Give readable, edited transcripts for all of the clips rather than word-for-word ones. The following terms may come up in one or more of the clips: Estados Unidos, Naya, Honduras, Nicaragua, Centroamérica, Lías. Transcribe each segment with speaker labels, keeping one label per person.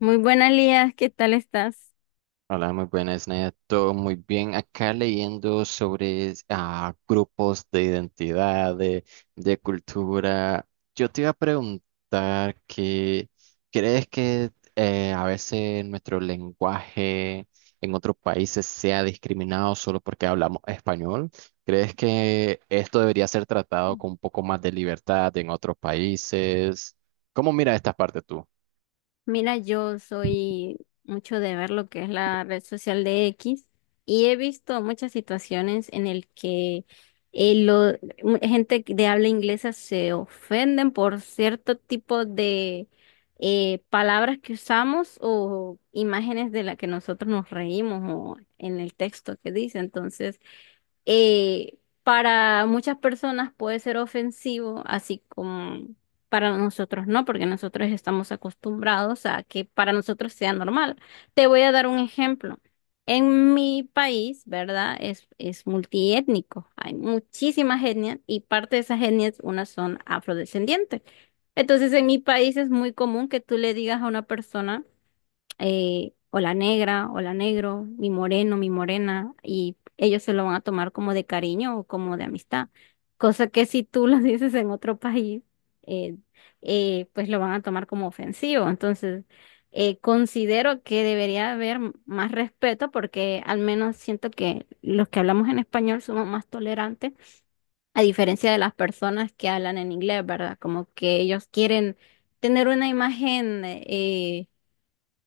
Speaker 1: Muy buenas, Lías, ¿qué tal estás?
Speaker 2: Hola, muy buenas, Naya. Todo muy bien. Acá leyendo sobre grupos de identidad, de cultura. Yo te iba a preguntar que, ¿crees que a veces nuestro lenguaje en otros países sea discriminado solo porque hablamos español? ¿Crees que esto debería ser tratado con un poco más de libertad en otros países? ¿Cómo mira esta parte tú?
Speaker 1: Mira, yo soy mucho de ver lo que es la red social de X y he visto muchas situaciones en el que eh, lo- gente de habla inglesa se ofenden por cierto tipo de palabras que usamos o imágenes de las que nosotros nos reímos o en el texto que dice. Entonces, para muchas personas puede ser ofensivo, así como para nosotros no, porque nosotros estamos acostumbrados a que para nosotros sea normal. Te voy a dar un ejemplo. En mi país, ¿verdad? Es multiétnico. Hay muchísimas etnias y parte de esas etnias, unas son afrodescendientes. Entonces, en mi país es muy común que tú le digas a una persona o la negra, o la negro, mi moreno, mi morena, y ellos se lo van a tomar como de cariño o como de amistad. Cosa que si tú lo dices en otro país, eh, pues lo van a tomar como ofensivo. Entonces, considero que debería haber más respeto porque al menos siento que los que hablamos en español somos más tolerantes, a diferencia de las personas que hablan en inglés, ¿verdad? Como que ellos quieren tener una imagen. eh,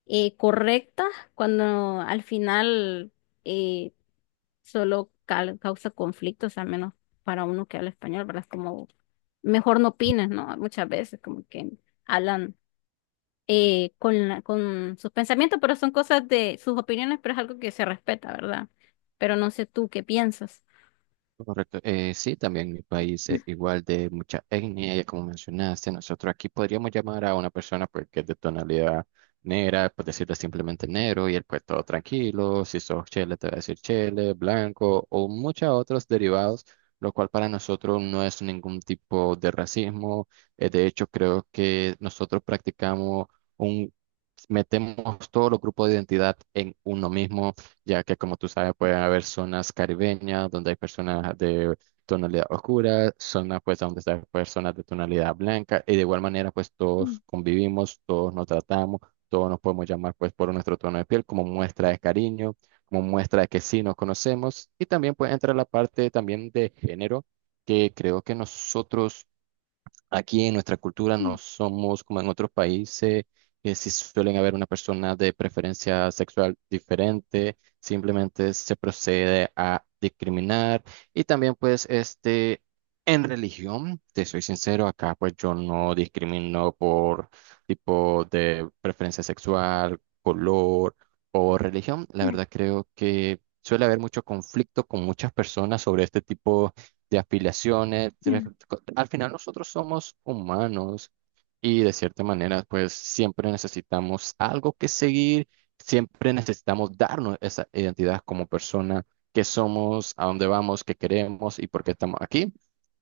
Speaker 1: eh, Correcta cuando al final, eh, solo causa conflictos, al menos para uno que habla español, ¿verdad? Es como mejor no opines, ¿no? Muchas veces como que hablan con, con sus pensamientos, pero son cosas de sus opiniones, pero es algo que se respeta, ¿verdad? Pero no sé tú qué piensas.
Speaker 2: Correcto. Sí, también mi país es igual de mucha etnia, ya como mencionaste, nosotros aquí podríamos llamar a una persona pues, que es de tonalidad negra, pues decirle simplemente negro y él pues todo tranquilo, si sos chele te va a decir chele, blanco o muchos otros derivados, lo cual para nosotros no es ningún tipo de racismo. De hecho, creo que nosotros practicamos un, metemos todos los grupos de identidad en uno mismo ya que como tú sabes puede haber zonas caribeñas donde hay personas de tonalidad oscura, zonas pues donde hay personas de tonalidad blanca y de igual manera pues
Speaker 1: Mm,
Speaker 2: todos convivimos, todos nos tratamos, todos nos podemos llamar pues por nuestro tono de piel como muestra de cariño, como muestra de que sí nos conocemos y también pues entra la parte también de género que creo que nosotros aquí en nuestra cultura no somos como en otros países, que si suelen haber una persona de preferencia sexual diferente, simplemente se procede a discriminar. Y también pues este, en religión, te soy sincero, acá pues yo no discrimino por tipo de preferencia sexual, color o religión. La
Speaker 1: mm,
Speaker 2: verdad creo que suele haber mucho conflicto con muchas personas sobre este tipo de aspiraciones.
Speaker 1: mm.
Speaker 2: Al final nosotros somos humanos y de cierta manera pues siempre necesitamos algo que seguir, siempre necesitamos darnos esa identidad como persona, que somos, a dónde vamos, qué queremos y por qué estamos aquí,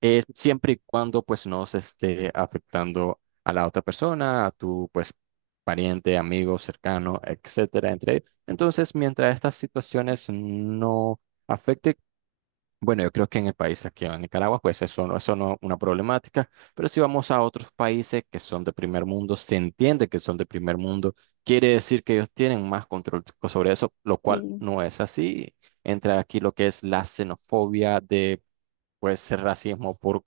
Speaker 2: siempre y cuando pues no se esté afectando a la otra persona, a tu pues pariente, amigo, cercano, etcétera, entre. Entonces, mientras estas situaciones no afecten, bueno, yo creo que en el país aquí en Nicaragua, pues eso no es una problemática, pero si vamos a otros países que son de primer mundo, se entiende que son de primer mundo, quiere decir que ellos tienen más control sobre eso, lo cual
Speaker 1: Sí.
Speaker 2: no es así. Entra aquí lo que es la xenofobia de, pues, racismo por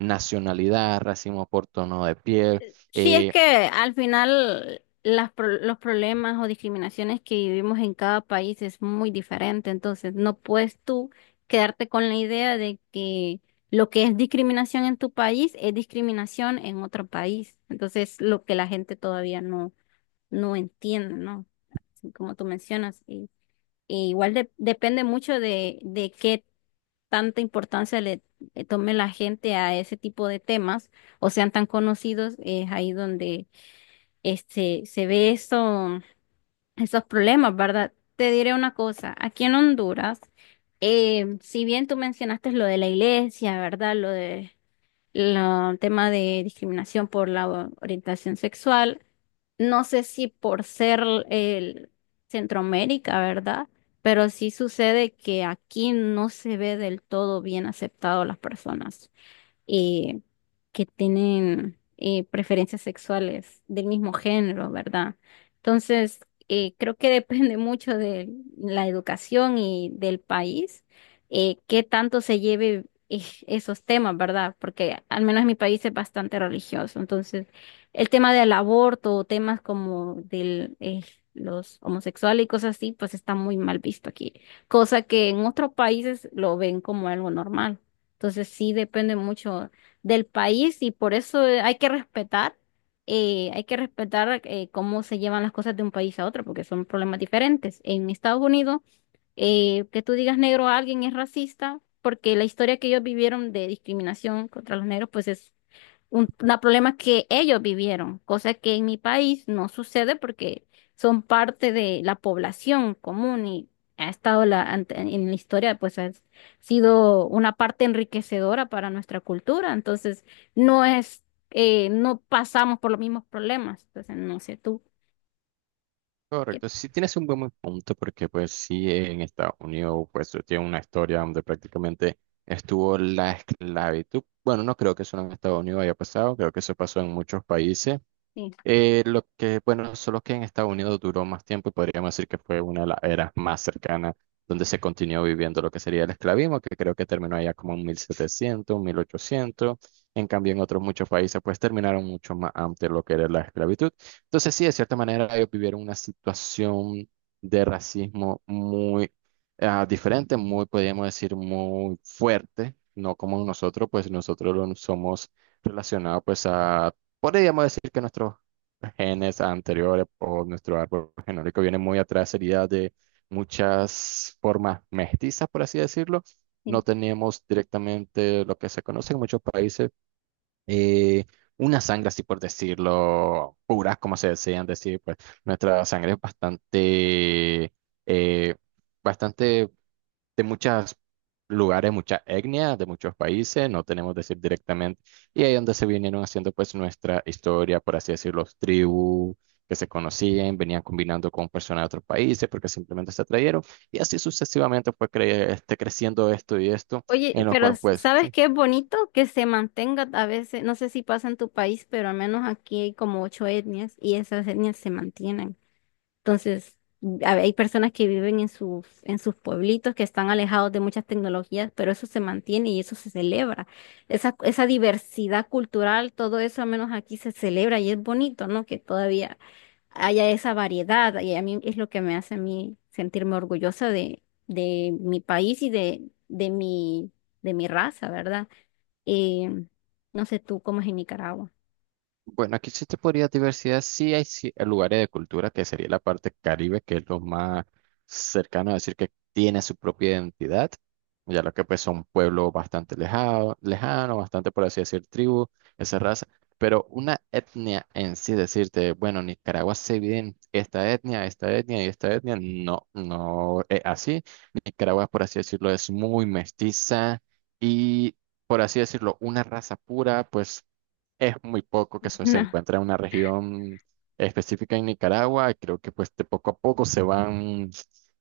Speaker 2: nacionalidad, racismo por tono de piel.
Speaker 1: Sí, es
Speaker 2: eh,
Speaker 1: que al final las los problemas o discriminaciones que vivimos en cada país es muy diferente, entonces no puedes tú quedarte con la idea de que lo que es discriminación en tu país es discriminación en otro país. Entonces, lo que la gente todavía no, no entiende, ¿no? Así como tú mencionas, y igual depende mucho de qué tanta importancia le tome la gente a ese tipo de temas o sean tan conocidos, es ahí donde se ve eso, esos problemas, ¿verdad? Te diré una cosa, aquí en Honduras, si bien tú mencionaste lo de la iglesia, ¿verdad? Lo tema de discriminación por la orientación sexual, no sé si por ser el Centroamérica, ¿verdad? Pero sí sucede que aquí no se ve del todo bien aceptado a las personas eh, que tienen preferencias sexuales del mismo género, ¿verdad? Entonces, creo que depende mucho de la educación y del país, qué tanto se lleve esos temas, ¿verdad? Porque al menos en mi país es bastante religioso. Entonces, el tema del aborto o temas como los homosexuales y cosas así, pues está muy mal visto aquí, cosa que en otros países lo ven como algo normal. Entonces sí depende mucho del país y por eso hay que respetar cómo se llevan las cosas de un país a otro, porque son problemas diferentes. En Estados Unidos, que tú digas negro a alguien es racista, porque la historia que ellos vivieron de discriminación contra los negros, pues es una problema que ellos vivieron, cosa que en mi país no sucede porque son parte de la población común y ha estado en la historia, pues ha sido una parte enriquecedora para nuestra cultura, entonces no es, no pasamos por los mismos problemas, entonces no sé tú. qué-
Speaker 2: Correcto, sí tienes un buen punto porque pues sí en Estados Unidos pues tiene una historia donde prácticamente estuvo la esclavitud. Bueno, no creo que solo en Estados Unidos haya pasado, creo que eso pasó en muchos países.
Speaker 1: Sí,
Speaker 2: Bueno, solo que en Estados Unidos duró más tiempo y podríamos decir que fue una de las eras más cercanas donde se continuó viviendo lo que sería el esclavismo, que creo que terminó allá como en 1700, 1800 En cambio, en otros muchos países, pues terminaron mucho más antes lo que era la esclavitud. Entonces, sí, de cierta manera, ellos vivieron una situación de racismo muy diferente, muy, podríamos decir, muy fuerte, no como nosotros, pues nosotros lo somos relacionados pues a... Podríamos decir que nuestros genes anteriores o nuestro árbol genómico viene muy atrás, sería de muchas formas mestizas, por así decirlo.
Speaker 1: sí.
Speaker 2: No tenemos directamente lo que se conoce en muchos países, eh, una sangre, así por decirlo, pura, como se decían decir, pues nuestra sangre es bastante, eh, bastante de muchos lugares, muchas etnias, de muchos países, no tenemos decir directamente, y ahí donde se vinieron haciendo pues nuestra historia, por así decirlo, los tribus que se conocían, venían combinando con personas de otros países porque simplemente se atrayeron, y así sucesivamente fue creciendo esto y esto,
Speaker 1: Oye,
Speaker 2: en los
Speaker 1: pero
Speaker 2: cuales pues,
Speaker 1: ¿sabes
Speaker 2: sí,
Speaker 1: qué es bonito? Que se mantenga a veces, no sé si pasa en tu país, pero al menos aquí hay como 8 etnias y esas etnias se mantienen. Entonces, hay personas que viven en sus pueblitos, que están alejados de muchas tecnologías, pero eso se mantiene y eso se celebra. Esa diversidad cultural, todo eso al menos aquí se celebra y es bonito, ¿no? Que todavía haya esa variedad y a mí es lo que me hace a mí sentirme orgullosa de mi país y de mi, de mi raza, ¿verdad? Eh, no sé tú cómo es en Nicaragua.
Speaker 2: bueno, aquí sí te podría diversidad, sí hay lugares de cultura que sería la parte Caribe, que es lo más cercano a decir que tiene su propia identidad, ya lo que pues son pueblos bastante lejano, lejano, bastante por así decir tribu, esa raza, pero una etnia en sí decirte, bueno, Nicaragua se divide en esta etnia y esta etnia, no, no es así. Nicaragua, por así decirlo, es muy mestiza y, por así decirlo, una raza pura, pues es muy poco que se
Speaker 1: No.
Speaker 2: encuentra en una región específica en Nicaragua. Creo que pues de poco a poco se van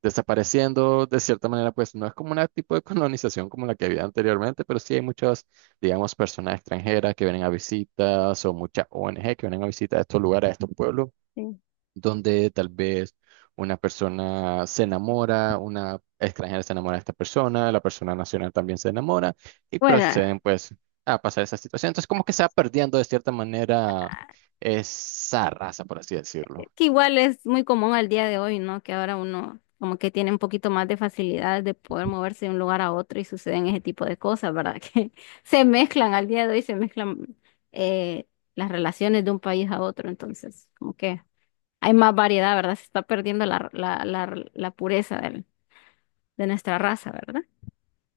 Speaker 2: desapareciendo. De cierta manera, pues no es como un tipo de colonización como la que había anteriormente, pero sí hay muchas, digamos, personas extranjeras que vienen a visitas o muchas ONG que vienen a visitar a estos lugares, a estos pueblos
Speaker 1: Sí.
Speaker 2: donde tal vez una persona se enamora, una extranjera se enamora de esta persona, la persona nacional también se enamora y
Speaker 1: Bueno,
Speaker 2: proceden pues a pasar esa situación. Entonces como que se va perdiendo de cierta manera esa raza, por así decirlo.
Speaker 1: que igual es muy común al día de hoy, ¿no? Que ahora uno como que tiene un poquito más de facilidad de poder moverse de un lugar a otro y suceden ese tipo de cosas, ¿verdad? Que se mezclan al día de hoy, se mezclan eh, las relaciones de un país a otro, entonces como que hay más variedad, ¿verdad? Se está perdiendo la pureza de nuestra raza, ¿verdad?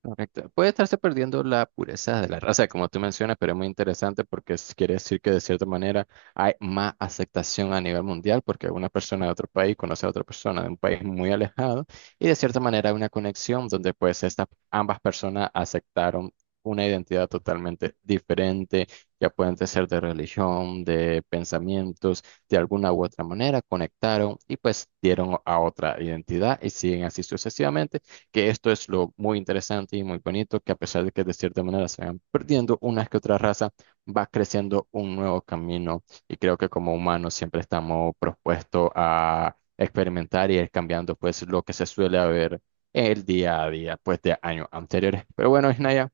Speaker 2: Correcto. Puede estarse perdiendo la pureza de la raza, como tú mencionas, pero es muy interesante porque quiere decir que de cierta manera hay más aceptación a nivel mundial porque una persona de otro país conoce a otra persona de un país muy alejado y de cierta manera hay una conexión donde pues estas ambas personas aceptaron una identidad totalmente diferente, ya pueden ser de religión, de pensamientos, de alguna u otra manera, conectaron y pues dieron a otra identidad y siguen así sucesivamente que esto es lo muy interesante y muy bonito, que a pesar de que de cierta manera se van perdiendo unas que otra raza, va creciendo un nuevo camino y creo que como humanos siempre estamos propuestos a experimentar y ir cambiando pues lo que se suele haber el día a día pues de años anteriores. Pero bueno, Isnaya,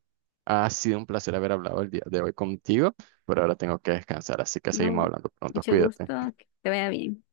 Speaker 2: ha sido un placer haber hablado el día de hoy contigo, pero ahora tengo que descansar, así que seguimos
Speaker 1: No,
Speaker 2: hablando pronto,
Speaker 1: mucho gusto,
Speaker 2: cuídate.
Speaker 1: que te vaya bien.